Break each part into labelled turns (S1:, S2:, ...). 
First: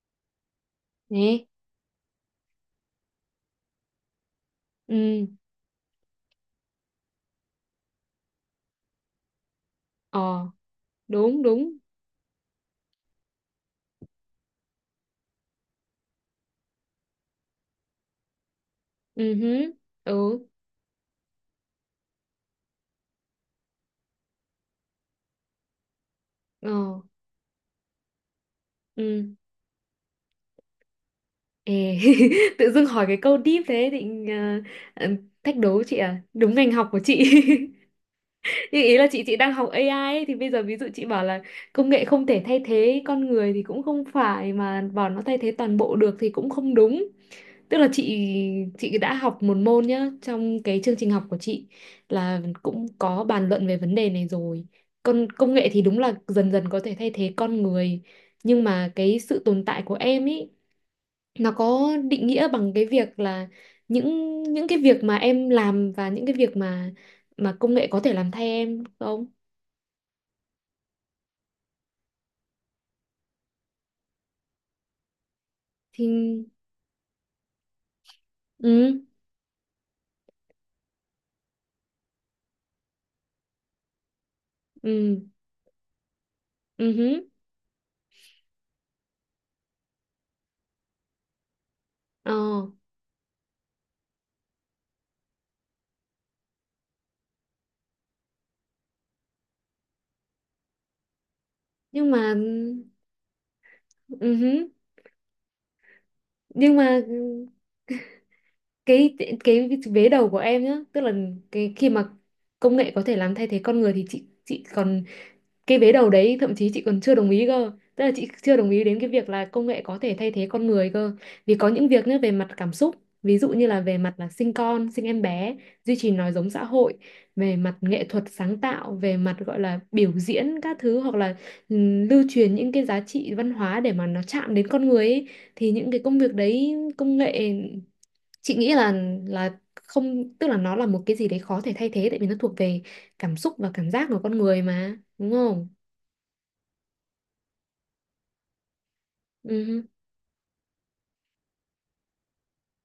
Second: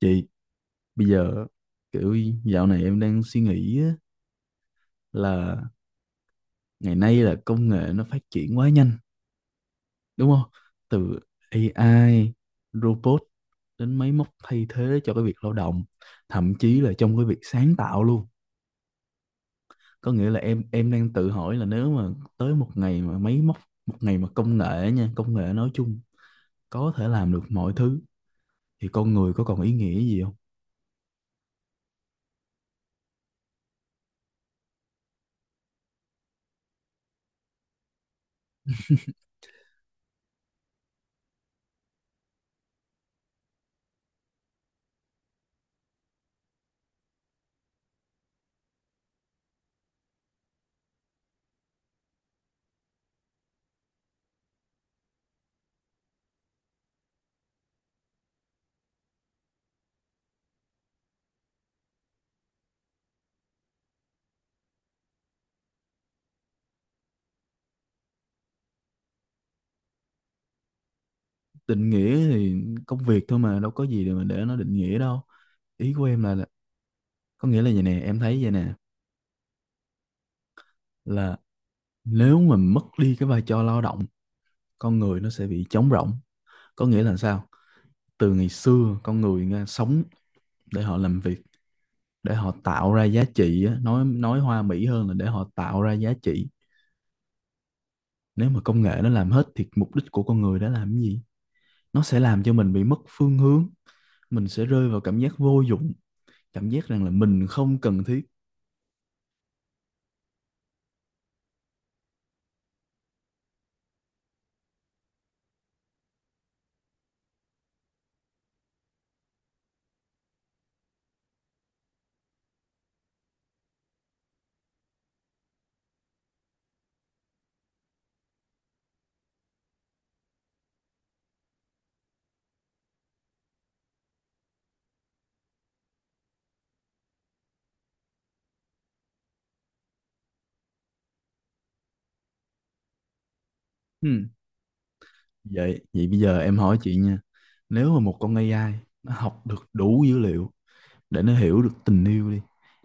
S1: Chị, bây
S2: Nè
S1: giờ kiểu dạo này em đang suy nghĩ á,
S2: ừ
S1: là ngày nay là công nghệ nó phát triển quá nhanh, đúng
S2: ờ
S1: không? Từ
S2: đúng đúng
S1: AI, robot đến máy móc thay thế cho cái việc lao động, thậm chí là trong cái việc sáng tạo luôn.
S2: ừ hứ,
S1: Có nghĩa
S2: ừ
S1: là em đang tự hỏi là nếu mà tới một ngày mà máy móc, một ngày mà công nghệ nha, công nghệ nói chung
S2: ờ
S1: có thể làm được mọi thứ thì con người
S2: ừ
S1: có còn ý nghĩa gì không?
S2: Ê, tự dưng hỏi cái câu deep thế ờ, thách đố chị à, đúng ngành học của chị. Nhưng ý là chị đang học AI ấy, thì bây giờ ví dụ chị bảo là công nghệ không thể thay thế con người thì cũng không phải, mà bảo nó thay thế toàn bộ được thì cũng không đúng. Tức là chị đã học một môn nhá, trong cái chương trình học của chị là cũng có bàn luận về vấn đề này rồi. Con công nghệ thì đúng là dần dần có thể thay thế con người, nhưng mà cái sự tồn tại của em ý, nó có định nghĩa bằng cái việc là những cái việc mà em làm, và những cái việc mà công nghệ có thể làm thay em không?
S1: Định nghĩa thì công việc thôi mà đâu có gì để nó định nghĩa đâu. Ý của em
S2: Thì
S1: có nghĩa là vậy nè, em thấy vậy nè,
S2: ừ
S1: là nếu mà mất đi cái vai trò lao động, con người
S2: ừ
S1: nó sẽ bị trống rỗng. Có
S2: ừ
S1: nghĩa là
S2: hứ,
S1: sao? Từ ngày xưa con người nghe, sống để họ làm việc,
S2: ờ
S1: để họ tạo ra giá trị á, nói hoa mỹ hơn là để họ tạo ra giá trị. Nếu mà công nghệ nó làm hết thì mục đích của con người đã làm cái gì? Nó
S2: nhưng
S1: sẽ
S2: mà
S1: làm cho mình bị mất phương hướng,
S2: ừ
S1: mình sẽ
S2: hứ,
S1: rơi vào cảm giác vô dụng, cảm
S2: nhưng
S1: giác
S2: mà
S1: rằng là
S2: ừ,
S1: mình không cần thiết.
S2: cái cái vế đầu của em nhá, tức là cái khi mà công nghệ có thể làm thay thế con người, thì chị còn cái vế đầu đấy thậm chí chị còn chưa đồng ý cơ. Tức là chị chưa đồng ý đến cái việc là công nghệ có thể thay thế con người cơ. Vì có những việc nhá, về mặt cảm xúc, ví dụ như là về mặt là sinh con sinh em bé, duy trì nói giống xã hội, về mặt nghệ thuật sáng tạo, về mặt gọi là biểu diễn các thứ, hoặc là lưu truyền những cái giá trị văn hóa để mà nó chạm đến con người ấy, thì những cái công việc đấy công nghệ, chị nghĩ là không, tức là nó là một cái gì đấy khó thể thay thế, tại vì nó thuộc về cảm xúc và cảm giác của
S1: Ừ.
S2: con người mà, đúng không?
S1: Vậy vậy bây giờ em hỏi chị nha. Nếu mà một con AI nó học được
S2: ừ
S1: đủ dữ liệu để nó hiểu được tình yêu đi,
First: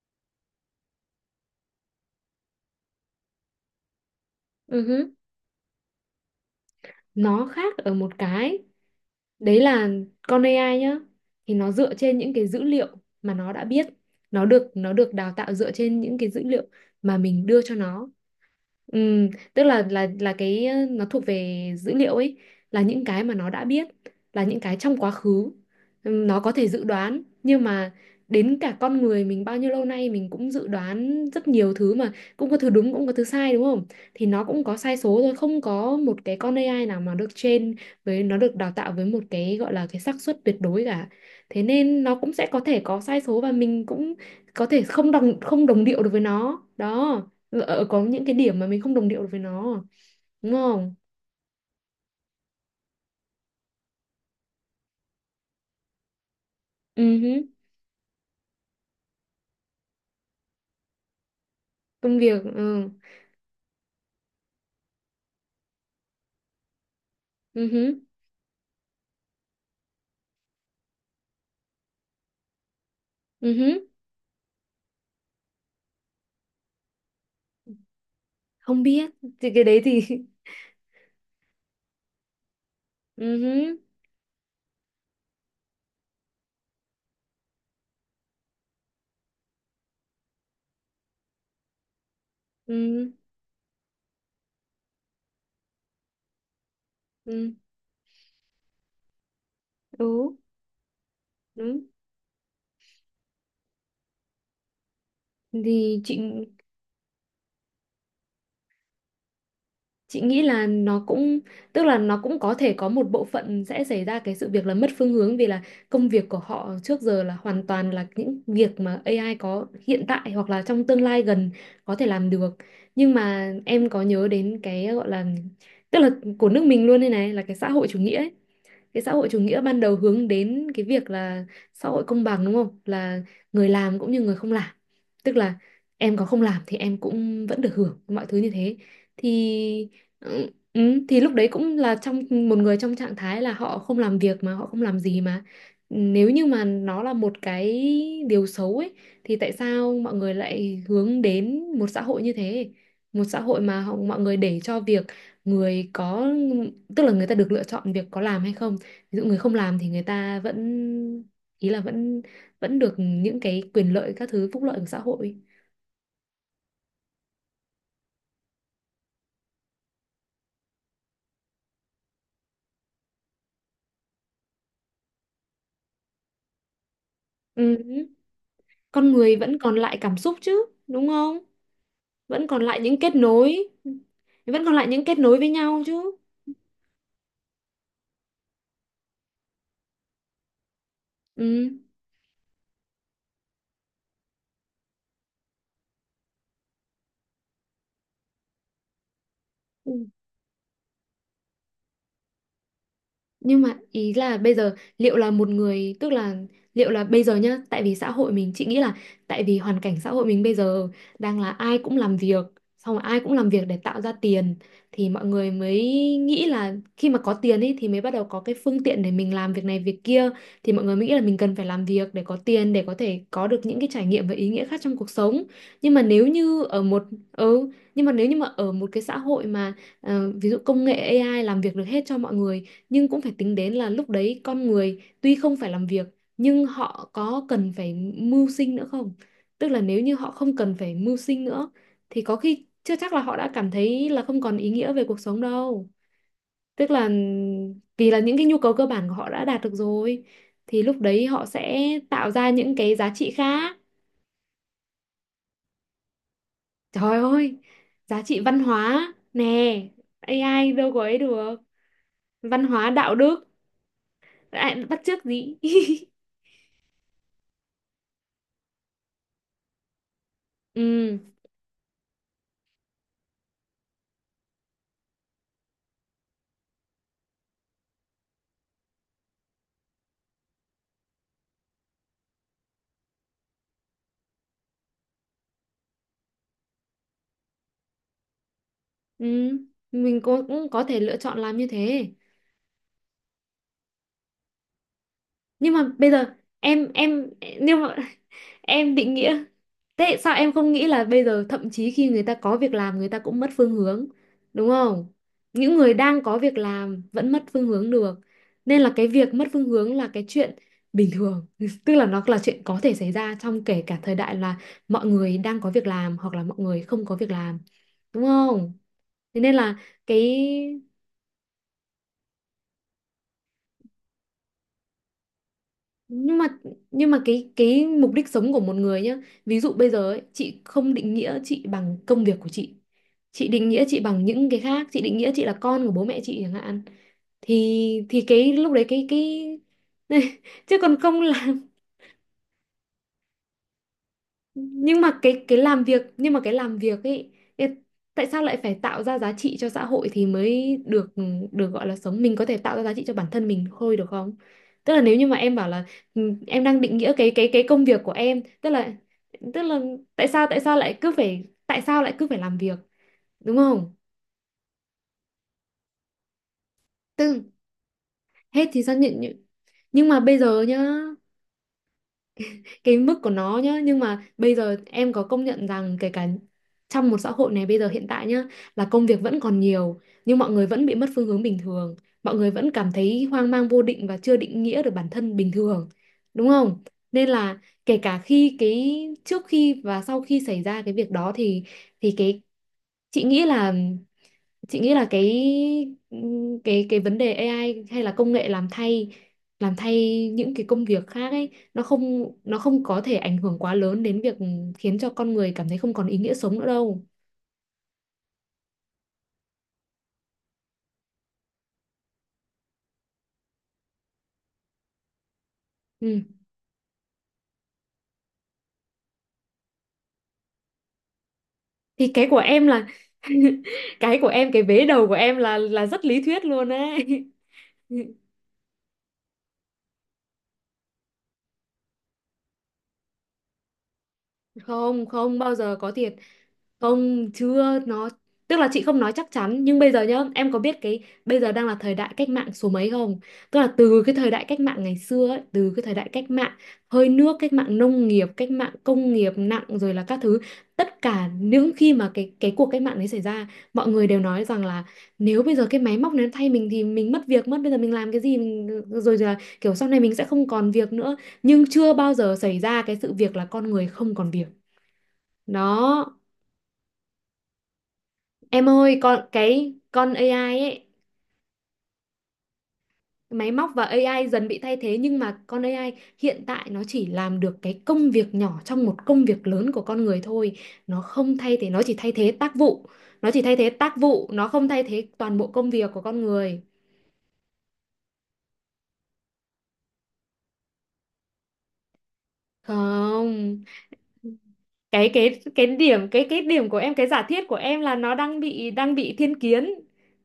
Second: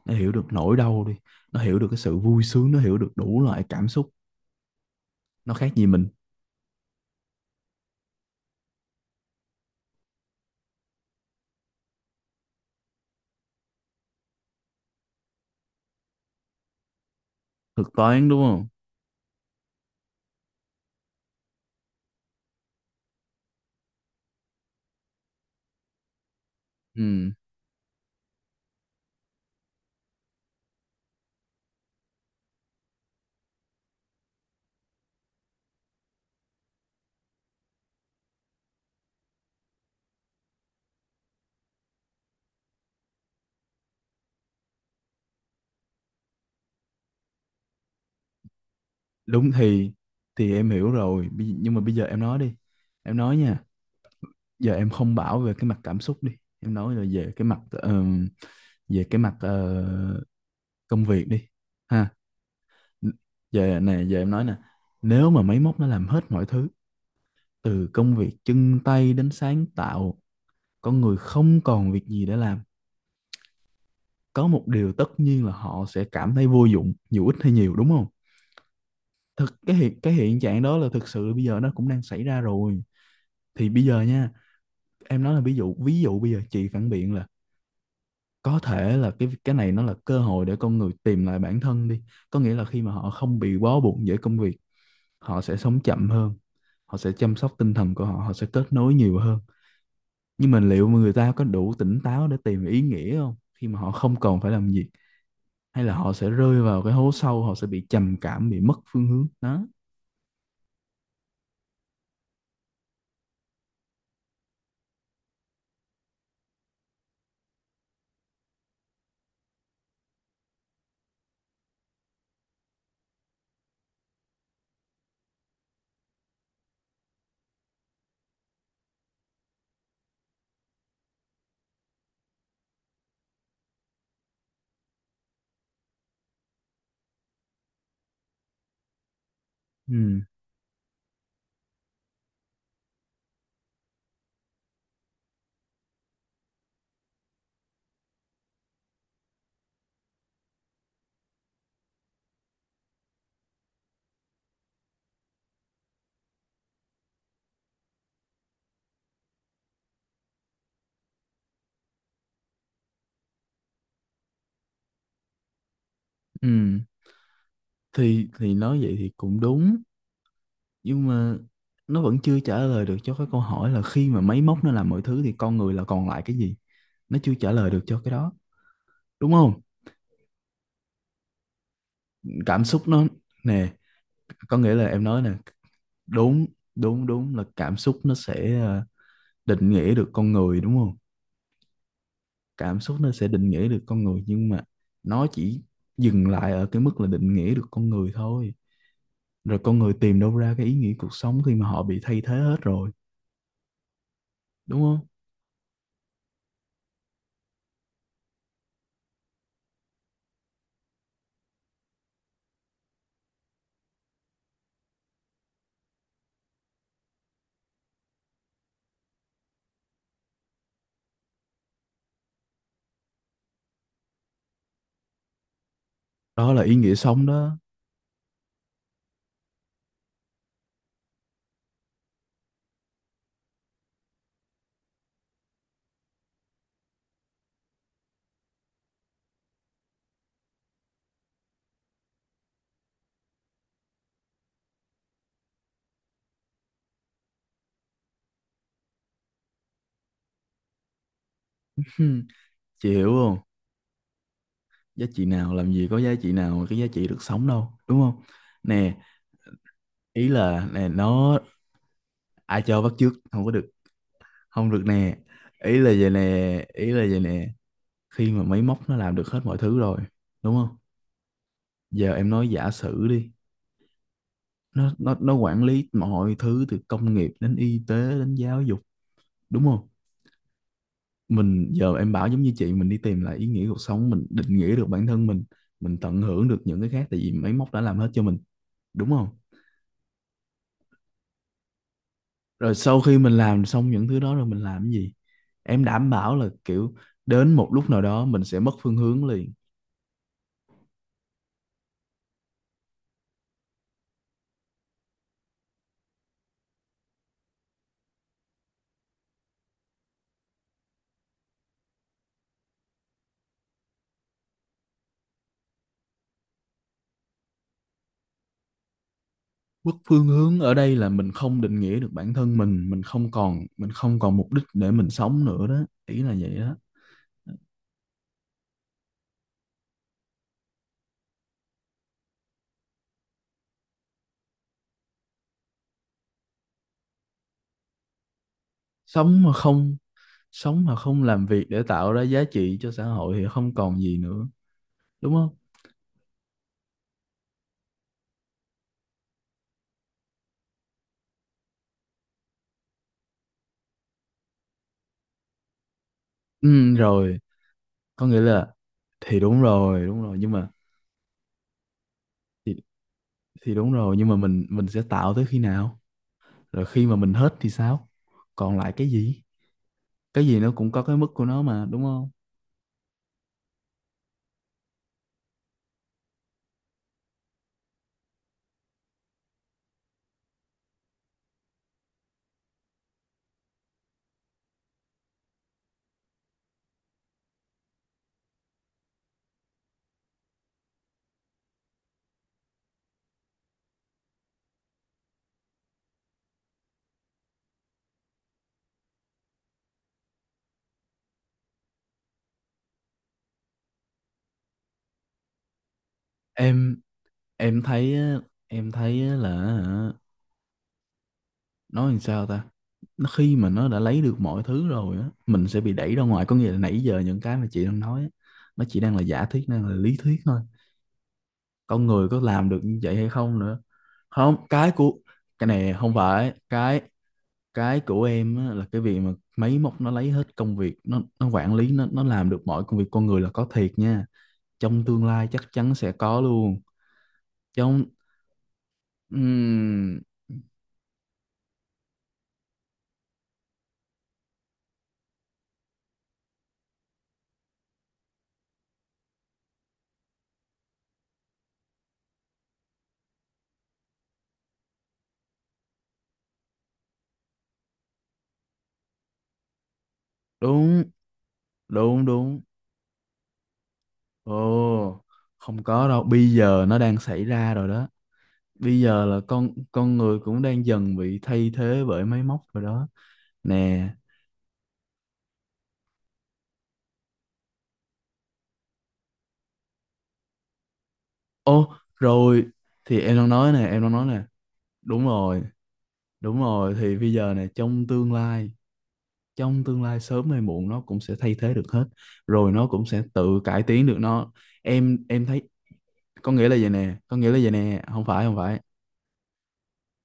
S1: nó hiểu được nỗi đau đi, nó hiểu được cái sự vui sướng, nó hiểu được đủ loại cảm xúc,
S2: ừ
S1: nó khác gì mình?
S2: nó khác ở một cái, đấy là con AI nhá, thì nó dựa trên những cái dữ liệu mà nó đã biết. Nó được đào tạo dựa trên những cái dữ liệu mà mình đưa cho
S1: Thực
S2: nó.
S1: toán đúng không?
S2: Ừ, tức là cái nó thuộc về dữ liệu ấy, là những cái mà nó đã biết, là những cái trong quá khứ. Nó có thể dự đoán,
S1: Ừ,
S2: nhưng mà đến cả con người mình bao nhiêu lâu nay mình cũng dự đoán rất nhiều thứ mà cũng có thứ đúng cũng có thứ sai, đúng không? Thì nó cũng có sai số thôi, không có một cái con AI nào mà được train, với nó được đào tạo với một cái gọi là cái xác suất tuyệt đối cả. Thế nên nó cũng sẽ có thể có sai số, và mình cũng có thể không đồng điệu được với nó đó. Ờ, ờ, có những cái điểm mà mình không đồng điệu được với
S1: đúng.
S2: nó à?
S1: thì
S2: Đúng
S1: thì em hiểu
S2: không
S1: rồi, nhưng mà bây giờ em nói đi. Em nói nha, giờ em không bảo về cái mặt cảm xúc đi, em nói là
S2: ừ hứ,
S1: về cái mặt công việc đi ha.
S2: Công việc, ừ
S1: Giờ nè, giờ em nói nè, nếu mà máy móc nó làm hết mọi thứ
S2: ừ
S1: từ
S2: hứ,
S1: công việc chân tay đến sáng tạo, con người không còn việc gì để làm,
S2: ừ hứ.
S1: có một điều tất nhiên là họ sẽ cảm thấy vô dụng dù ít hay nhiều, đúng không?
S2: Không biết thì
S1: Thực
S2: cái đấy thì
S1: cái hiện trạng đó là thực sự bây giờ nó cũng đang xảy ra rồi.
S2: ừ
S1: Thì
S2: hứ,
S1: bây giờ nha, em nói là ví dụ bây giờ chị phản biện là có thể là cái này nó là cơ hội để con người tìm lại bản thân đi, có nghĩa là khi mà họ
S2: ừ
S1: không bị bó buộc bởi công việc, họ sẽ sống chậm hơn, họ sẽ chăm sóc
S2: ừ
S1: tinh thần của họ, họ sẽ kết nối nhiều hơn.
S2: ừ
S1: Nhưng mà liệu mà người ta có đủ
S2: đúng
S1: tỉnh táo để tìm ý nghĩa không khi mà họ không còn phải làm gì, hay là
S2: thì
S1: họ sẽ rơi vào cái hố sâu, họ sẽ bị trầm cảm, bị mất phương hướng đó.
S2: chị nghĩ là nó cũng, tức là nó cũng có thể có một bộ phận sẽ xảy ra cái sự việc là mất phương hướng, vì là công việc của họ trước giờ là hoàn toàn là những việc mà AI có hiện tại hoặc là trong tương lai gần có thể làm được. Nhưng mà em có nhớ đến cái gọi là, tức là của nước mình luôn đây này, là cái xã hội chủ nghĩa ấy. Cái xã hội chủ nghĩa ban đầu hướng đến cái việc là xã hội công bằng, đúng không, là người làm cũng như người không làm. Tức là em có không làm thì em cũng vẫn được hưởng mọi thứ như thế. thì
S1: Ừ,
S2: ừ, ừ, thì lúc đấy cũng là trong một người trong trạng thái là họ không làm việc mà họ không làm gì. Mà nếu như mà nó là một cái điều xấu ấy, thì tại sao mọi người lại hướng đến một xã hội như thế? Một xã hội mà họ, mọi người để cho việc người có, tức là người ta được lựa chọn việc có làm hay không. Ví dụ người không làm thì người ta vẫn, ý là vẫn vẫn được những cái quyền lợi, các thứ phúc lợi của xã hội.
S1: ừ, thì nói vậy thì cũng đúng, nhưng mà nó vẫn chưa trả lời được cho cái câu hỏi là khi mà máy móc nó làm mọi thứ thì con người là còn lại cái gì. Nó chưa trả lời được cho
S2: Ừ.
S1: cái đó,
S2: Con
S1: đúng
S2: người
S1: không?
S2: vẫn còn lại cảm xúc chứ, đúng không? Vẫn còn
S1: Cảm
S2: lại
S1: xúc
S2: những
S1: nó
S2: kết nối,
S1: nè, có
S2: vẫn
S1: nghĩa
S2: còn
S1: là
S2: lại
S1: em
S2: những kết
S1: nói nè,
S2: nối với nhau chứ.
S1: đúng, đúng, đúng là cảm xúc nó sẽ định nghĩa được con người, đúng không? Cảm xúc nó sẽ định nghĩa được con người, nhưng mà nó chỉ dừng lại ở cái mức là định nghĩa được con người thôi. Rồi con
S2: Ừ.
S1: người tìm đâu ra cái ý nghĩa cuộc sống khi mà họ bị thay thế hết rồi,
S2: Nhưng mà ý là bây giờ
S1: đúng không?
S2: liệu là một người, tức là liệu là bây giờ nhá, tại vì xã hội mình chị nghĩ là, tại vì hoàn cảnh xã hội mình bây giờ đang là ai cũng làm việc, xong rồi ai cũng làm việc để tạo ra tiền, thì mọi người mới nghĩ là khi mà có tiền ấy thì mới bắt đầu có cái phương tiện để mình làm việc này việc kia. Thì mọi người mới nghĩ là mình cần phải làm việc để có tiền, để có thể có được những cái trải nghiệm và ý nghĩa khác trong cuộc sống. Nhưng mà nếu
S1: Đó là
S2: như
S1: ý
S2: ở
S1: nghĩa
S2: một,
S1: sống đó.
S2: ừ, nhưng mà nếu như mà ở một cái xã hội mà, ví dụ công nghệ AI làm việc được hết cho mọi người, nhưng cũng phải tính đến là lúc đấy con người tuy không phải làm việc, nhưng họ có cần phải mưu sinh nữa không? Tức là nếu như họ không cần phải mưu sinh nữa, thì có khi chưa chắc là họ đã cảm thấy là không còn ý nghĩa về cuộc sống đâu. Tức là vì là những cái nhu cầu cơ bản của họ đã đạt được rồi, thì lúc đấy họ sẽ tạo ra những
S1: Chị
S2: cái
S1: hiểu
S2: giá trị
S1: không?
S2: khác.
S1: Giá trị nào, làm gì có giá trị nào mà cái giá trị
S2: Trời
S1: được sống
S2: ơi,
S1: đâu, đúng
S2: giá
S1: không?
S2: trị văn
S1: Nè,
S2: hóa nè,
S1: ý là
S2: AI
S1: nè,
S2: đâu có ấy
S1: nó
S2: được.
S1: ai
S2: Văn
S1: cho
S2: hóa
S1: bắt chước
S2: đạo đức,
S1: không có được, không
S2: à,
S1: được
S2: bắt
S1: nè.
S2: chước gì?
S1: Ý là vậy nè, ý là vậy nè, khi mà máy móc nó làm được hết mọi thứ rồi, đúng không?
S2: Ừ.
S1: Giờ em nói giả sử đi, nó quản lý mọi thứ từ công nghiệp đến y tế đến giáo dục, đúng không? Giờ em bảo giống như chị, mình đi tìm lại ý nghĩa cuộc sống, mình định nghĩa được bản thân mình tận hưởng được những cái khác tại vì máy móc đã làm hết cho mình, đúng
S2: Ừ,
S1: không?
S2: mình cũng cũng có thể lựa chọn làm như thế.
S1: Rồi sau khi mình làm xong những thứ đó rồi mình làm cái gì?
S2: Nhưng
S1: Em
S2: mà
S1: đảm
S2: bây giờ
S1: bảo là
S2: em
S1: kiểu
S2: em
S1: đến một
S2: nhưng
S1: lúc
S2: mà
S1: nào đó mình sẽ mất
S2: em
S1: phương
S2: định
S1: hướng
S2: nghĩa,
S1: liền.
S2: thế sao em không nghĩ là bây giờ thậm chí khi người ta có việc làm người ta cũng mất phương hướng, đúng không? Những người đang có việc làm vẫn mất phương hướng được. Nên là cái việc mất phương hướng là cái chuyện bình thường, tức là nó là chuyện có thể xảy ra trong kể cả thời đại là mọi người đang có việc làm hoặc là mọi người không có việc làm, đúng không? Thế nên là
S1: Mất phương
S2: cái,
S1: hướng ở đây là mình không định nghĩa được bản thân mình không còn, mình không còn mục đích để mình sống nữa đó, ý là
S2: nhưng mà,
S1: vậy đó.
S2: cái mục đích sống của một người nhá, ví dụ bây giờ ấy, chị không định nghĩa chị bằng công việc của chị. Chị định nghĩa chị bằng những cái khác, chị định nghĩa chị là con của bố mẹ chị chẳng hạn. Thì cái lúc đấy
S1: sống mà
S2: cái
S1: không
S2: chứ
S1: Sống
S2: còn
S1: mà
S2: không
S1: không làm
S2: là,
S1: việc để tạo ra giá trị cho xã hội thì không còn gì nữa,
S2: nhưng mà
S1: đúng không?
S2: cái làm việc, nhưng mà cái làm việc ấy, ê, tại sao lại phải tạo ra giá trị cho xã hội thì mới được được gọi là sống? Mình có thể tạo ra giá trị cho bản thân mình thôi được không? Tức là nếu như mà em bảo là, ừ, em đang
S1: Ừ,
S2: định nghĩa
S1: rồi,
S2: cái công việc của
S1: có
S2: em,
S1: nghĩa là
S2: tức là,
S1: thì đúng
S2: tức là
S1: rồi, đúng rồi, nhưng
S2: tại
S1: mà
S2: sao lại cứ phải tại sao lại cứ phải làm
S1: thì,
S2: việc, đúng
S1: thì đúng
S2: không?
S1: rồi, nhưng mà mình sẽ tạo tới khi nào? Rồi khi mà mình
S2: Tức
S1: hết thì sao,
S2: hết
S1: còn
S2: thì
S1: lại
S2: sao
S1: cái
S2: nhận?
S1: gì?
S2: Nhưng mà bây
S1: Cái gì
S2: giờ
S1: nó
S2: nhá,
S1: cũng có cái mức của nó mà, đúng không?
S2: cái mức của nó nhá, nhưng mà bây giờ em có công nhận rằng kể cả trong một xã hội này bây giờ hiện tại nhá, là công việc vẫn còn nhiều nhưng mọi người vẫn bị mất phương hướng bình thường. Mọi người vẫn cảm thấy hoang mang vô định và chưa định nghĩa được bản thân bình thường, đúng không? Nên là kể cả khi cái trước khi và sau khi xảy ra cái việc đó thì cái, chị nghĩ là, chị nghĩ là cái cái vấn đề AI hay là công nghệ làm thay những cái công việc khác ấy, nó không, nó không có thể ảnh hưởng quá lớn đến việc khiến cho con người cảm thấy không còn ý nghĩa sống nữa
S1: em
S2: đâu.
S1: em thấy á, em thấy á là hả, nói làm sao ta, nó khi mà nó đã lấy được mọi thứ rồi á, mình sẽ bị đẩy
S2: Ừ.
S1: ra ngoài. Có nghĩa là nãy giờ những cái mà chị đang nói á, nó chỉ đang là giả thuyết, đang là lý thuyết thôi, con
S2: Thì cái
S1: người
S2: của
S1: có
S2: em
S1: làm được
S2: là
S1: như vậy hay không nữa.
S2: cái của em,
S1: Không,
S2: cái vế đầu của em
S1: cái
S2: là
S1: này
S2: rất
S1: không
S2: lý thuyết
S1: phải,
S2: luôn
S1: cái
S2: ấy.
S1: cái của em á, là cái việc mà máy móc nó lấy hết công việc, nó quản lý, nó làm được mọi công việc con người là có thiệt nha. Trong
S2: Không,
S1: tương
S2: không
S1: lai
S2: bao
S1: chắc
S2: giờ có
S1: chắn sẽ
S2: thiệt.
S1: có luôn.
S2: Không, chưa,
S1: Trong
S2: nó, tức là chị không nói chắc chắn, nhưng bây giờ
S1: ừm,
S2: nhá, em có biết cái bây giờ đang là thời đại cách mạng số mấy không? Tức là từ cái thời đại cách mạng ngày xưa ấy, từ cái thời đại cách mạng hơi nước, cách mạng nông nghiệp, cách mạng công nghiệp nặng rồi là các thứ, tất cả những khi mà cái cuộc cách mạng đấy xảy ra, mọi người đều nói rằng là nếu bây giờ cái máy móc này nó thay mình thì mình mất việc mất, bây giờ mình làm cái gì mình, rồi là kiểu sau này mình sẽ không còn việc
S1: đúng,
S2: nữa, nhưng chưa bao
S1: đúng,
S2: giờ xảy
S1: đúng.
S2: ra cái sự việc là con người không còn việc.
S1: Ồ, không
S2: Đó.
S1: có đâu, bây giờ nó đang xảy ra rồi đó.
S2: Em ơi,
S1: Bây
S2: con
S1: giờ là con
S2: cái con
S1: con
S2: AI
S1: người cũng
S2: ấy,
S1: đang dần bị thay thế bởi máy móc rồi đó
S2: máy móc và
S1: nè.
S2: AI dần bị thay thế, nhưng mà con AI hiện tại nó chỉ làm được cái công việc nhỏ trong một công việc lớn của con người thôi. Nó không thay thế, nó chỉ
S1: Ô,
S2: thay thế tác
S1: rồi,
S2: vụ.
S1: thì
S2: Nó
S1: em
S2: chỉ
S1: đang
S2: thay thế
S1: nói nè,
S2: tác
S1: em đang nói
S2: vụ,
S1: nè.
S2: nó không thay thế
S1: Đúng
S2: toàn bộ
S1: rồi,
S2: công việc của con
S1: đúng
S2: người.
S1: rồi. Thì bây giờ nè, trong tương lai sớm hay muộn nó cũng sẽ thay thế được hết. Rồi nó cũng sẽ tự
S2: Không.
S1: cải tiến được nó.
S2: Cái
S1: Em
S2: cái
S1: em
S2: cái
S1: thấy
S2: điểm, cái
S1: có
S2: điểm
S1: nghĩa là
S2: của
S1: vậy
S2: em, cái
S1: nè,
S2: giả
S1: có
S2: thiết
S1: nghĩa
S2: của
S1: là vậy
S2: em là
S1: nè,
S2: nó
S1: không
S2: đang
S1: phải, không
S2: bị
S1: phải,
S2: thiên kiến.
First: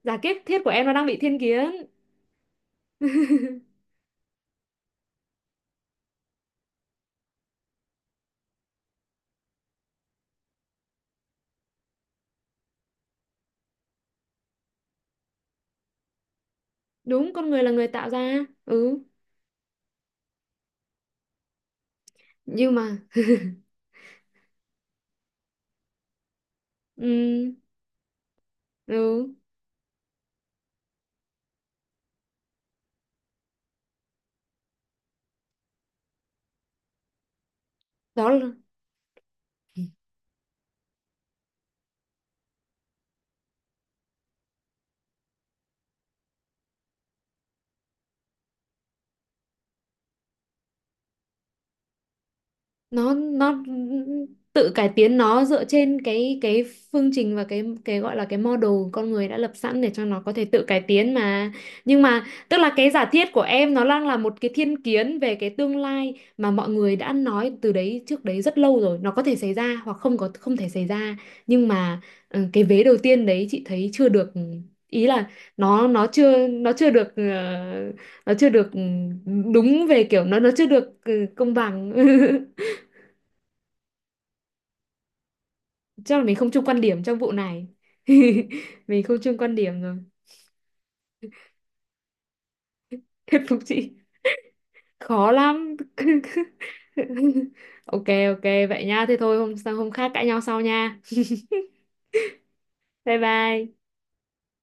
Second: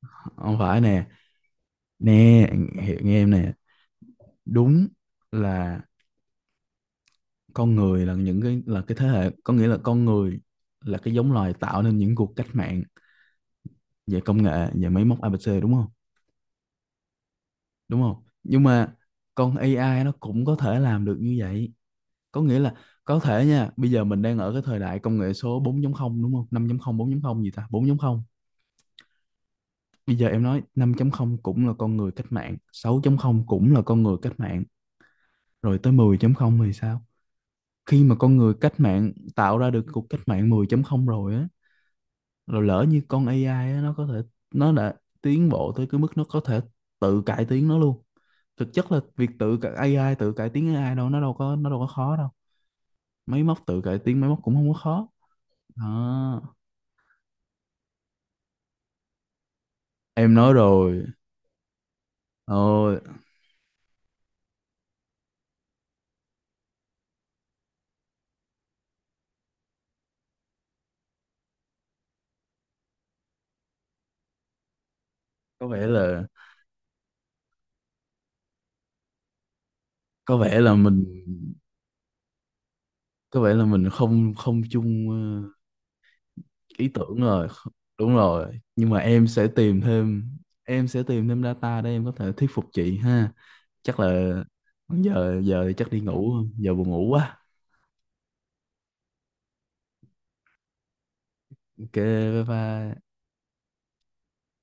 S2: Giả thiết
S1: không
S2: thiết của
S1: phải
S2: em nó
S1: nè.
S2: đang bị thiên kiến.
S1: Nè, hiểu nghe em nè. Đúng là con người là cái thế hệ, có nghĩa là con người là cái giống loài tạo nên những cuộc cách mạng về công nghệ, về máy móc, ABC đúng không?
S2: Đúng, con người là người
S1: Đúng
S2: tạo
S1: không,
S2: ra.
S1: nhưng mà
S2: Ừ,
S1: con AI nó cũng có thể làm được như vậy, có nghĩa là
S2: nhưng mà
S1: có thể nha. Bây giờ mình đang ở cái thời đại công nghệ số 4 không, đúng không, năm chấm không bốn 4 không gì
S2: ừ.
S1: ta 4 không.
S2: Ừ
S1: Bây giờ em nói 5 không cũng là con người cách mạng, 6 không cũng là con người cách mạng, rồi tới 10 không thì sao? Khi mà
S2: đó
S1: con
S2: là
S1: người cách mạng tạo ra được cuộc cách mạng 10 không rồi á, rồi lỡ như con AI á, nó có thể nó đã tiến bộ tới cái mức nó có thể tự cải tiến nó luôn. Thực chất là việc AI tự cải tiến AI đâu, nó đâu có khó đâu. Máy
S2: nó
S1: móc tự cải tiến máy móc cũng không
S2: tự
S1: có
S2: cải
S1: khó
S2: tiến nó dựa trên
S1: đó,
S2: cái phương trình và cái gọi là cái model con người đã lập sẵn để cho nó có
S1: em
S2: thể
S1: nói
S2: tự cải
S1: rồi.
S2: tiến mà. Nhưng mà tức là cái
S1: Ôi,
S2: giả thiết của em nó đang là một cái thiên kiến về cái tương lai mà mọi người đã nói từ đấy trước đấy rất lâu rồi, nó có thể xảy ra hoặc không có không thể xảy ra. Nhưng mà, ừ, cái vế đầu tiên đấy chị thấy chưa được, ý là
S1: có vẻ
S2: nó
S1: là
S2: chưa, nó chưa được, đúng, về kiểu
S1: có
S2: nó
S1: vẻ
S2: chưa
S1: là
S2: được,
S1: mình
S2: công bằng.
S1: có vẻ là mình không không chung
S2: Chắc là mình không chung quan
S1: ý
S2: điểm
S1: tưởng
S2: trong vụ
S1: rồi.
S2: này.
S1: Đúng rồi, nhưng mà
S2: Mình không chung quan điểm rồi.
S1: em sẽ tìm thêm data để em có thể thuyết phục chị ha.
S2: Thuyết phục chị
S1: Chắc là
S2: khó
S1: giờ giờ thì
S2: lắm.
S1: chắc đi ngủ, giờ buồn ngủ quá.
S2: Ok ok, vậy nha, thế thôi, hôm hôm khác cãi nhau sau nha.
S1: Ok, bye bye.
S2: Bye bye.